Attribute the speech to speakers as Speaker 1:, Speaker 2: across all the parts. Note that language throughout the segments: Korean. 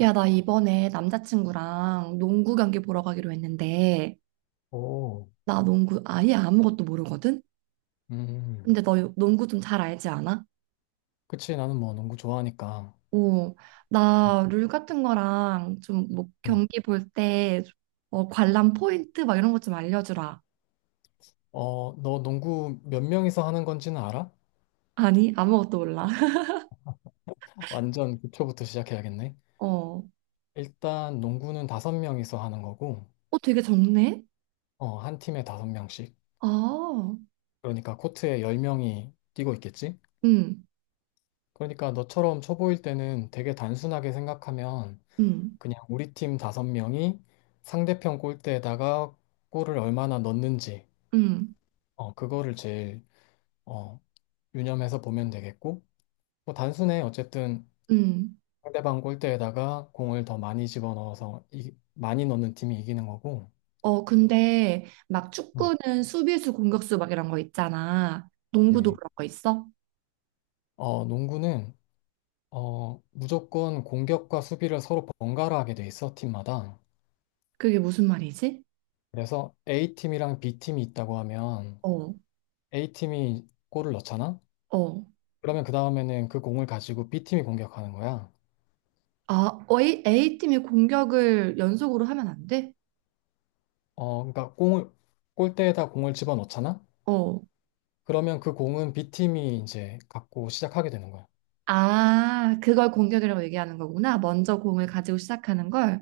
Speaker 1: 야, 나 이번에 남자친구랑 농구 경기 보러 가기로 했는데,
Speaker 2: 오,
Speaker 1: 나 농구 아예 아무것도 모르거든?
Speaker 2: 음,
Speaker 1: 근데 너 농구 좀 잘 알지 않아?
Speaker 2: 그치. 나는 뭐 농구 좋아하니까.
Speaker 1: 어,
Speaker 2: 음.
Speaker 1: 나 룰 같은 거랑 좀 뭐
Speaker 2: 음.
Speaker 1: 경기 볼 때, 어, 관람 포인트 막 이런 것 좀 알려주라.
Speaker 2: 어, 너 농구 몇 명이서 하는 건지는 알아?
Speaker 1: 아니, 아무것도 몰라.
Speaker 2: 완전 기초부터 시작해야겠네.
Speaker 1: 어,
Speaker 2: 일단 농구는 다섯 명이서 하는 거고,
Speaker 1: 어, 되게 적네?
Speaker 2: 어, 한 팀에 다섯 명씩.
Speaker 1: 아,
Speaker 2: 그러니까 코트에 열 명이 뛰고 있겠지?
Speaker 1: 응,
Speaker 2: 그러니까 너처럼 초보일 때는 되게 단순하게 생각하면
Speaker 1: 응,
Speaker 2: 그냥 우리 팀 다섯 명이 상대편 골대에다가 골을 얼마나 넣는지,
Speaker 1: 응,
Speaker 2: 어, 그거를 제일, 어, 유념해서 보면 되겠고, 뭐 단순해. 어쨌든
Speaker 1: 응.
Speaker 2: 상대방 골대에다가 공을 더 많이 집어넣어서 많이 넣는 팀이 이기는 거고.
Speaker 1: 어, 근데 막
Speaker 2: 음,
Speaker 1: 축구는 수비수, 공격수 막 이런 거 있잖아. 농구도
Speaker 2: 네.
Speaker 1: 그런 거 있어?
Speaker 2: 어, 농구는 어, 무조건 공격과 수비를 서로 번갈아 하게 돼 있어, 팀마다.
Speaker 1: 그게 무슨 말이지?
Speaker 2: 그래서 A팀이랑 B팀이 있다고 하면
Speaker 1: 어,
Speaker 2: A팀이 골을 넣잖아?
Speaker 1: 어.
Speaker 2: 그러면 그 다음에는 그 공을 가지고 B팀이 공격하는 거야.
Speaker 1: 아, 어, A팀이 공격을 연속으로 하면 안 돼?
Speaker 2: 어, 그러니까 공을 골대에다 공을 집어넣잖아?
Speaker 1: 어.
Speaker 2: 그러면 그 공은 B팀이 이제 갖고 시작하게 되는 거야.
Speaker 1: 아, 그걸 공격이라고 얘기하는 거구나. 먼저 공을 가지고 시작하는 걸.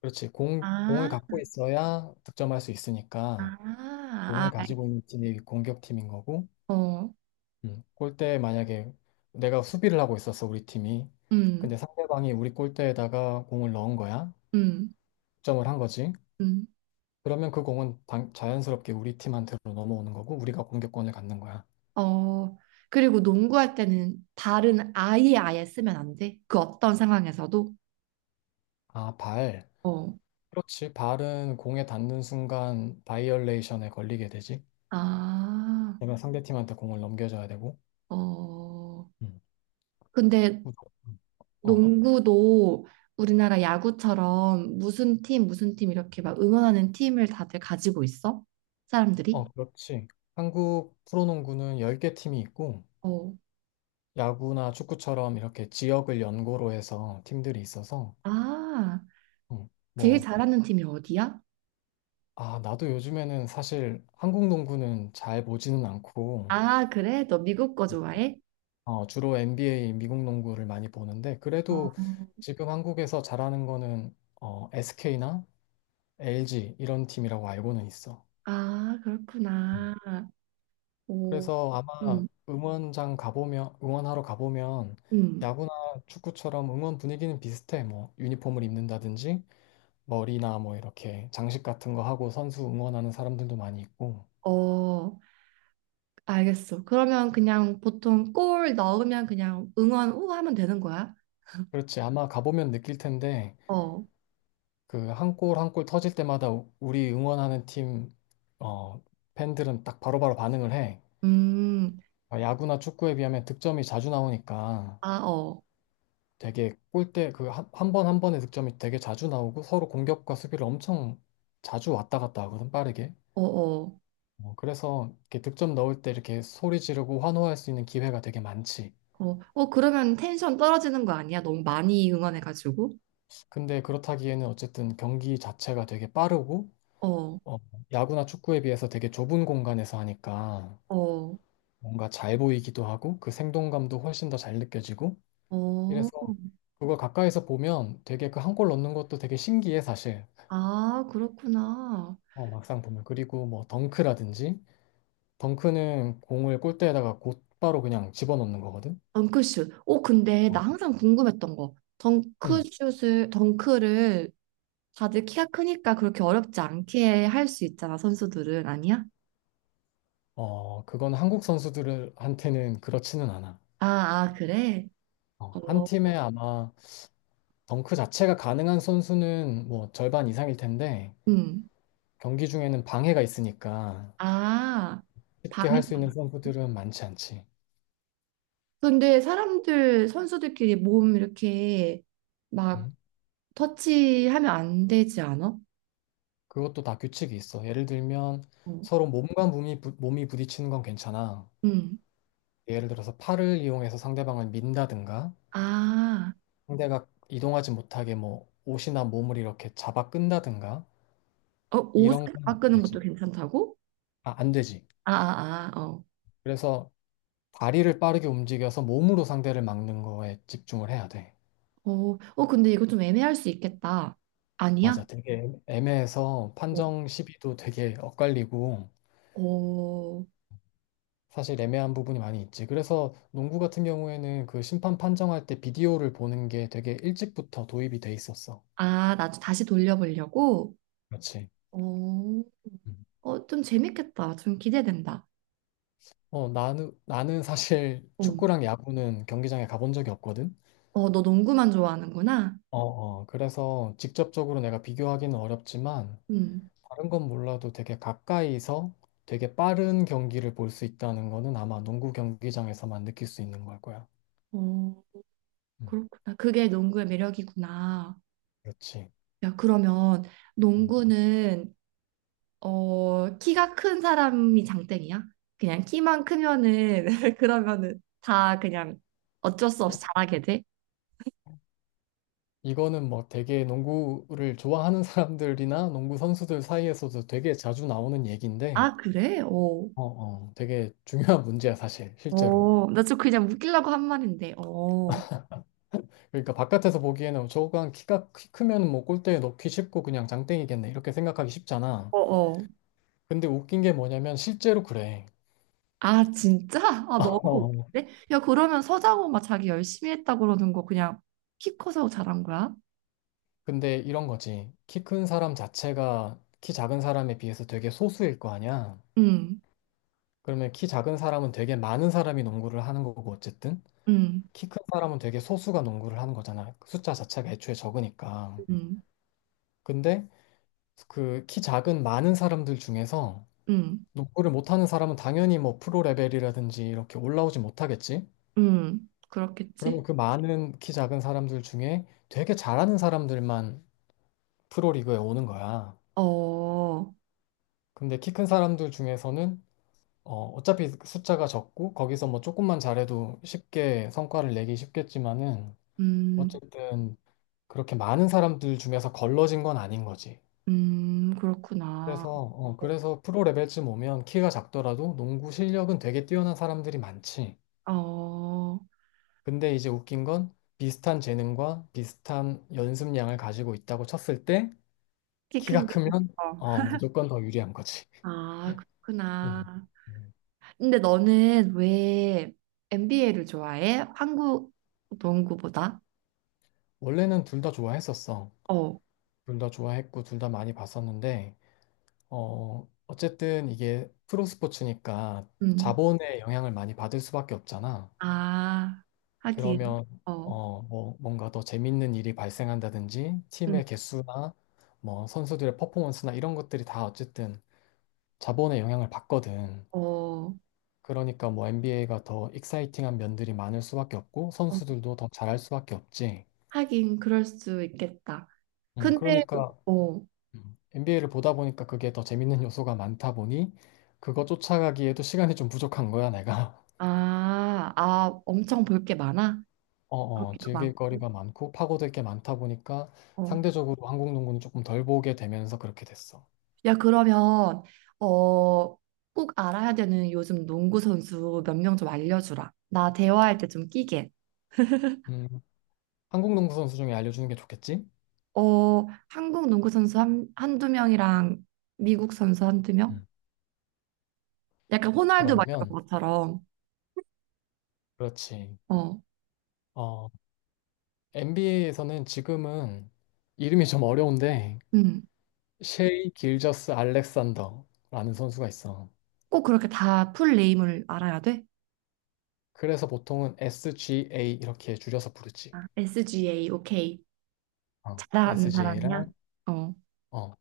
Speaker 2: 그렇지. 공을
Speaker 1: 아,
Speaker 2: 갖고 있어야 득점할 수 있으니까
Speaker 1: 아,
Speaker 2: 공을
Speaker 1: 아,
Speaker 2: 가지고 있는 팀이 공격팀인 거고,
Speaker 1: 어,
Speaker 2: 골대에 만약에 내가 수비를 하고 있었어, 우리 팀이.
Speaker 1: 음,
Speaker 2: 근데 상대방이 우리 골대에다가 공을 넣은 거야.
Speaker 1: 음,
Speaker 2: 득점을 한 거지.
Speaker 1: 음.
Speaker 2: 그러면 그 공은 자연스럽게 우리 팀한테로 넘어오는 거고, 우리가 공격권을 갖는 거야.
Speaker 1: 어, 그리고 농구할 때는 발은 아예 아예 쓰면 안 돼. 그 어떤 상황에서도.
Speaker 2: 아, 발.
Speaker 1: 어,
Speaker 2: 그렇지. 발은 공에 닿는 순간 바이올레이션에 걸리게 되지.
Speaker 1: 아,
Speaker 2: 그러면 상대팀한테 공을 넘겨줘야 되고.
Speaker 1: 어.
Speaker 2: 음.
Speaker 1: 근데
Speaker 2: 무조건. 어.
Speaker 1: 농구도 우리나라 야구처럼 무슨 팀, 무슨 팀 이렇게 막 응원하는 팀을 다들 가지고 있어? 사람들이?
Speaker 2: 어, 그렇지. 한국 프로농구는 10개 팀이 있고,
Speaker 1: 어.
Speaker 2: 야구나 축구처럼 이렇게 지역을 연고로 해서 팀들이 있어서,
Speaker 1: 아, 제일
Speaker 2: 뭐,
Speaker 1: 잘하는 팀이 어디야?
Speaker 2: 아, 나도 요즘에는 사실 한국 농구는 잘 보지는 않고,
Speaker 1: 아, 그래? 너 미국 거 좋아해?
Speaker 2: 어, 주로 NBA 미국 농구를 많이 보는데,
Speaker 1: 어.
Speaker 2: 그래도 지금 한국에서 잘하는 거는 어, SK나 LG 이런 팀이라고 알고는 있어.
Speaker 1: 아,
Speaker 2: 음.
Speaker 1: 그렇구나. 오,
Speaker 2: 그래서 아마
Speaker 1: 음,
Speaker 2: 응원장 가보면, 응원하러 가보면
Speaker 1: 음.
Speaker 2: 야구나 축구처럼 응원 분위기는 비슷해. 뭐 유니폼을 입는다든지 머리나 뭐 이렇게 장식 같은 거 하고 선수 응원하는 사람들도 많이 있고.
Speaker 1: 어, 알겠어. 그러면 그냥 보통 골 넣으면 그냥 응원 우 하면 되는 거야?
Speaker 2: 그렇지. 아마 가보면 느낄 텐데
Speaker 1: 어,
Speaker 2: 그 한 골 한 골 터질 때마다 우리 응원하는 팀 어, 팬들은 딱 바로바로 반응을 해.
Speaker 1: 음,
Speaker 2: 어, 야구나 축구에 비하면 득점이 자주 나오니까
Speaker 1: 아, 어,
Speaker 2: 되게 골대 그 한 번 한 번의 득점이 되게 자주 나오고 서로 공격과 수비를 엄청 자주 왔다 갔다 하거든 빠르게.
Speaker 1: 어, 어.
Speaker 2: 어, 그래서 이렇게 득점 넣을 때 이렇게 소리 지르고 환호할 수 있는 기회가 되게 많지.
Speaker 1: 어, 어, 그러면 텐션 떨어지는 거 아니야? 너무 많이 응원해가지고.
Speaker 2: 근데 그렇다기에는 어쨌든 경기 자체가 되게 빠르고
Speaker 1: 어,
Speaker 2: 어, 야구나 축구에 비해서 되게 좁은 공간에서 하니까
Speaker 1: 어,
Speaker 2: 뭔가 잘 보이기도 하고 그 생동감도 훨씬 더 잘 느껴지고
Speaker 1: 어.
Speaker 2: 이래서 그걸 가까이서 보면 되게 그 한 골 넣는 것도 되게 신기해 사실.
Speaker 1: 아, 그렇구나.
Speaker 2: 어, 막상 보면 그리고 뭐 덩크라든지 덩크는 공을 골대에다가 곧바로 그냥 집어넣는 거거든.
Speaker 1: 덩크슛. 어, 근데 나
Speaker 2: 어,
Speaker 1: 항상 궁금했던 거.
Speaker 2: 응.
Speaker 1: 덩크슛을, 덩크를 다들 키가 크니까 그렇게 어렵지 않게 할 수 있잖아, 선수들은. 아니야?
Speaker 2: 어, 그건 한국 선수들한테는 그렇지는 않아.
Speaker 1: 아, 아, 그래?
Speaker 2: 어,
Speaker 1: 어,
Speaker 2: 한 팀에 아마 덩크 자체가 가능한 선수는 뭐 절반 이상일 텐데
Speaker 1: 음.
Speaker 2: 경기 중에는 방해가 있으니까
Speaker 1: 아,
Speaker 2: 쉽게
Speaker 1: 방해.
Speaker 2: 할 수 있는 선수들은 많지 않지.
Speaker 1: 근데 사람들, 선수들끼리 몸 이렇게 막
Speaker 2: 응?
Speaker 1: 터치하면 안 되지 않아?
Speaker 2: 그것도 다 규칙이 있어. 예를 들면
Speaker 1: 어.
Speaker 2: 서로 몸과 몸이 부딪히는 건 괜찮아.
Speaker 1: 음.
Speaker 2: 예를 들어서 팔을 이용해서 상대방을 민다든가
Speaker 1: 아,
Speaker 2: 상대가 이동하지 못하게 뭐 옷이나 몸을 이렇게 잡아 끈다든가
Speaker 1: 어, 옷을
Speaker 2: 이런 건 안
Speaker 1: 갈아 끄는 것도
Speaker 2: 되지.
Speaker 1: 괜찮다고?
Speaker 2: 아, 안 되지.
Speaker 1: 아, 아, 아, 어.
Speaker 2: 그래서 다리를 빠르게 움직여서 몸으로 상대를 막는 거에 집중을 해야 돼.
Speaker 1: 어, 어, 근데 이거 좀 애매할 수 있겠다. 아니야?
Speaker 2: 맞아. 되게 애매해서
Speaker 1: 어,
Speaker 2: 판정 시비도 되게 엇갈리고
Speaker 1: 어,
Speaker 2: 사실 애매한 부분이 많이 있지. 그래서 농구 같은 경우에는 그 심판 판정할 때 비디오를 보는 게 되게 일찍부터 도입이 돼 있었어.
Speaker 1: 아, 나 다시 돌려보려고?
Speaker 2: 그렇지.
Speaker 1: 어,
Speaker 2: 음.
Speaker 1: 어, 좀 재밌겠다. 좀 기대된다.
Speaker 2: 어, 나는 사실
Speaker 1: 어,
Speaker 2: 축구랑 야구는 경기장에 가본 적이 없거든.
Speaker 1: 어, 너 농구만 좋아하는구나?
Speaker 2: 어, 어. 그래서 직접적으로 내가 비교하기는 어렵지만
Speaker 1: 음,
Speaker 2: 다른 건 몰라도 되게 가까이서 되게 빠른 경기를 볼 수 있다는 거는 아마 농구 경기장에서만 느낄 수 있는 걸 거야.
Speaker 1: 어,
Speaker 2: 음,
Speaker 1: 그렇구나. 그게 농구의 매력이구나.
Speaker 2: 그렇지.
Speaker 1: 야, 그러면
Speaker 2: 음.
Speaker 1: 농구는 어, 키가 큰 사람이 장땡이야? 그냥 키만 크면은, 그러면은 다 그냥 어쩔 수 없이 잘하게 돼?
Speaker 2: 이거는 뭐 되게 농구를 좋아하는 사람들이나 농구 선수들 사이에서도 되게 자주 나오는 얘기인데,
Speaker 1: 아, 그래? 어.
Speaker 2: 어, 어, 되게 중요한 문제야, 사실, 실제로.
Speaker 1: 어, 나 좀 그냥 웃기려고 한 말인데, 어, 어,
Speaker 2: 그러니까 바깥에서 보기에는 저거 한 키가 키 크면 뭐 골대에 넣기 쉽고 그냥 장땡이겠네. 이렇게 생각하기 쉽잖아.
Speaker 1: 어.
Speaker 2: 근데 웃긴 게 뭐냐면 실제로 그래.
Speaker 1: 아, 진짜? 아, 너무
Speaker 2: 어.
Speaker 1: 웃긴데? 야, 그러면 서장호 막 자기 열심히 했다 그러는 거 그냥 키 커서 잘한 거야?
Speaker 2: 근데 이런 거지. 키 큰 사람 자체가 키 작은 사람에 비해서 되게 소수일 거 아니야.
Speaker 1: 응,
Speaker 2: 그러면 키 작은 사람은 되게 많은 사람이 농구를 하는 거고 어쨌든
Speaker 1: 응,
Speaker 2: 키 큰 사람은 되게 소수가 농구를 하는 거잖아. 그 숫자 자체가 애초에 적으니까.
Speaker 1: 응,
Speaker 2: 근데 그 키 작은 많은 사람들 중에서
Speaker 1: 응,
Speaker 2: 농구를 못하는 사람은 당연히 뭐 프로 레벨이라든지 이렇게 올라오지 못하겠지.
Speaker 1: 응.
Speaker 2: 그러면
Speaker 1: 그렇겠지?
Speaker 2: 그 많은 키 작은 사람들 중에 되게 잘하는 사람들만 프로리그에 오는 거야.
Speaker 1: 어,
Speaker 2: 근데 키 큰 사람들 중에서는 어, 어차피 숫자가 적고 거기서 뭐 조금만 잘해도 쉽게 성과를 내기 쉽겠지만은
Speaker 1: 음,
Speaker 2: 어쨌든 그렇게 많은 사람들 중에서 걸러진 건 아닌 거지.
Speaker 1: 그렇구나.
Speaker 2: 그래서 어,
Speaker 1: 어.
Speaker 2: 그래서 프로 레벨쯤 오면 키가 작더라도 농구 실력은 되게 뛰어난 사람들이 많지.
Speaker 1: 어,
Speaker 2: 근데 이제 웃긴 건 비슷한 재능과 비슷한 연습량을 가지고 있다고 쳤을 때
Speaker 1: 키
Speaker 2: 키가
Speaker 1: 큰 게.
Speaker 2: 크면
Speaker 1: 어.
Speaker 2: 어, 무조건 더 유리한 거지.
Speaker 1: 아,
Speaker 2: 음.
Speaker 1: 그렇구나. 근데 너는 왜 NBA를 좋아해? 한국 농구보다?
Speaker 2: 원래는 둘 다 좋아했었어.
Speaker 1: 어,
Speaker 2: 둘 다 좋아했고, 둘 다 많이 봤었는데, 어, 어쨌든 이게 프로 스포츠니까
Speaker 1: 음.
Speaker 2: 자본의 영향을 많이 받을 수밖에 없잖아.
Speaker 1: 아, 하긴.
Speaker 2: 그러면,
Speaker 1: 어,
Speaker 2: 어, 뭐, 뭔가 더 재밌는 일이 발생한다든지,
Speaker 1: 음.
Speaker 2: 팀의 개수나, 뭐, 선수들의 퍼포먼스나 이런 것들이 다 어쨌든 자본의 영향을 받거든.
Speaker 1: 어, 어,
Speaker 2: 그러니까 뭐, NBA가 더 익사이팅한 면들이 많을 수밖에 없고, 선수들도 더 잘할 수밖에 없지.
Speaker 1: 하긴 그럴 수 있겠다. 근데
Speaker 2: 그러니까
Speaker 1: 어,
Speaker 2: NBA를 보다 보니까 그게 더 재밌는 요소가 많다 보니 그거 쫓아가기에도 시간이 좀 부족한 거야, 내가.
Speaker 1: 아, 아, 엄청 볼 게 많아?
Speaker 2: 어, 어,
Speaker 1: 보기도
Speaker 2: 즐길
Speaker 1: 많고.
Speaker 2: 거리가 많고 파고들 게 많다 보니까
Speaker 1: 어.
Speaker 2: 상대적으로 한국 농구는 조금 덜 보게 되면서 그렇게 됐어.
Speaker 1: 야, 그러면 어, 꼭 알아야 되는 요즘 농구 선수 몇 명 좀 알려주라. 나 대화할 때 좀 끼게.
Speaker 2: 음, 한국 농구 선수 중에 알려주는 게 좋겠지?
Speaker 1: 어, 한국 농구 선수 한두 명이랑 미국 선수 한두 명?
Speaker 2: 음,
Speaker 1: 약간 호날두 막
Speaker 2: 그러면,
Speaker 1: 이런 것처럼.
Speaker 2: 그렇지.
Speaker 1: 어,
Speaker 2: 어, NBA에서는 지금은 이름이 좀 어려운데
Speaker 1: 음.
Speaker 2: 셰이 길저스 알렉산더라는 선수가 있어.
Speaker 1: 꼭 그렇게 다 풀 네임을 알아야 돼?
Speaker 2: 그래서 보통은 SGA 이렇게 줄여서 부르지.
Speaker 1: 아, SGA, 오케이.
Speaker 2: 어,
Speaker 1: 잘하는
Speaker 2: SGA랑
Speaker 1: 사람이야? 어.
Speaker 2: 어,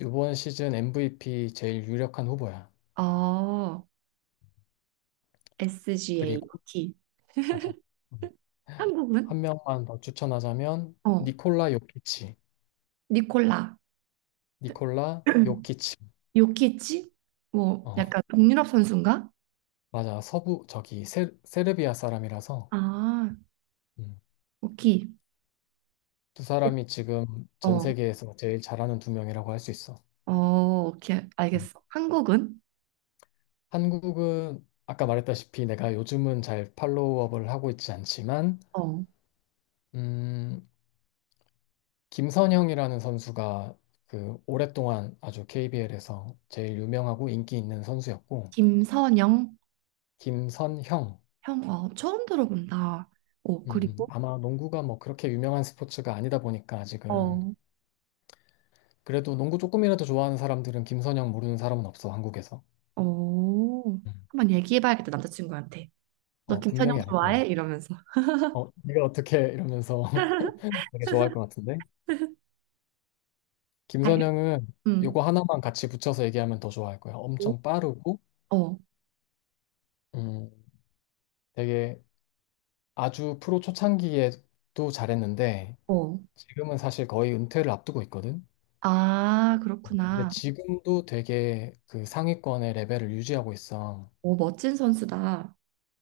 Speaker 2: 이번 시즌 MVP 제일 유력한 후보야.
Speaker 1: 어, SGA,
Speaker 2: 그리고
Speaker 1: 오케이.
Speaker 2: 맞아. 음,
Speaker 1: 한국은?
Speaker 2: 한 명만 더 추천하자면
Speaker 1: 어,
Speaker 2: 니콜라 요키치.
Speaker 1: 니콜라.
Speaker 2: 니콜라 요키치.
Speaker 1: 요키치? 뭐
Speaker 2: 어,
Speaker 1: 약간 동유럽 선수인가?
Speaker 2: 맞아. 서부 저기 세르비아 사람이라서
Speaker 1: 아,
Speaker 2: 음,
Speaker 1: 오키.
Speaker 2: 두 사람이 지금 전
Speaker 1: 어,
Speaker 2: 세계에서 제일 잘하는 두 명이라고 할 수 있어.
Speaker 1: 어, 오케이.
Speaker 2: 음.
Speaker 1: 알겠어. 한국은?
Speaker 2: 한국은 아까 말했다시피 내가 요즘은 잘 팔로우업을 하고 있지 않지만
Speaker 1: 어,
Speaker 2: 음, 김선형이라는 선수가 그 오랫동안 아주 KBL에서 제일 유명하고 인기 있는 선수였고
Speaker 1: 김선영
Speaker 2: 김선형.
Speaker 1: 형, 어, 처음 들어본다. 어, 그리고?
Speaker 2: 아마 농구가 뭐 그렇게 유명한 스포츠가 아니다 보니까 아직은
Speaker 1: 어,
Speaker 2: 그래도 농구 조금이라도 좋아하는 사람들은 김선형 모르는 사람은 없어 한국에서.
Speaker 1: 어,
Speaker 2: 음.
Speaker 1: 한번 얘기해봐야겠다, 남자친구한테. 너
Speaker 2: 어,
Speaker 1: 김선영
Speaker 2: 분명히 알 거야.
Speaker 1: 좋아해? 이러면서.
Speaker 2: 어, 네가 어떻게, 이러면서 되게 좋아할 것 같은데.
Speaker 1: 알겠어.
Speaker 2: 김선형은
Speaker 1: 음.
Speaker 2: 요거 하나만 같이 붙여서 얘기하면 더 좋아할 거야. 엄청 빠르고
Speaker 1: 어,
Speaker 2: 음, 되게 아주 프로 초창기에도 잘했는데
Speaker 1: 어.
Speaker 2: 지금은 사실 거의 은퇴를 앞두고 있거든.
Speaker 1: 아,
Speaker 2: 근데
Speaker 1: 그렇구나.
Speaker 2: 지금도 되게 그 상위권의 레벨을 유지하고 있어.
Speaker 1: 오, 멋진 선수다.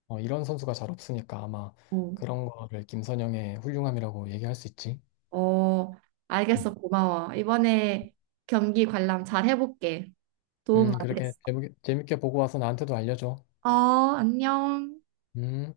Speaker 2: 어, 이런 선수가 잘 없으니까 아마
Speaker 1: 오.
Speaker 2: 그런 거를 김선영의 훌륭함이라고 얘기할 수 있지.
Speaker 1: 어, 알겠어.
Speaker 2: 음,
Speaker 1: 고마워. 이번에 경기 관람 잘 해볼게. 도움 많이
Speaker 2: 그렇게
Speaker 1: 됐어.
Speaker 2: 재밌게, 재밌게 보고 와서 나한테도 알려줘.
Speaker 1: 어, 안녕.
Speaker 2: 음.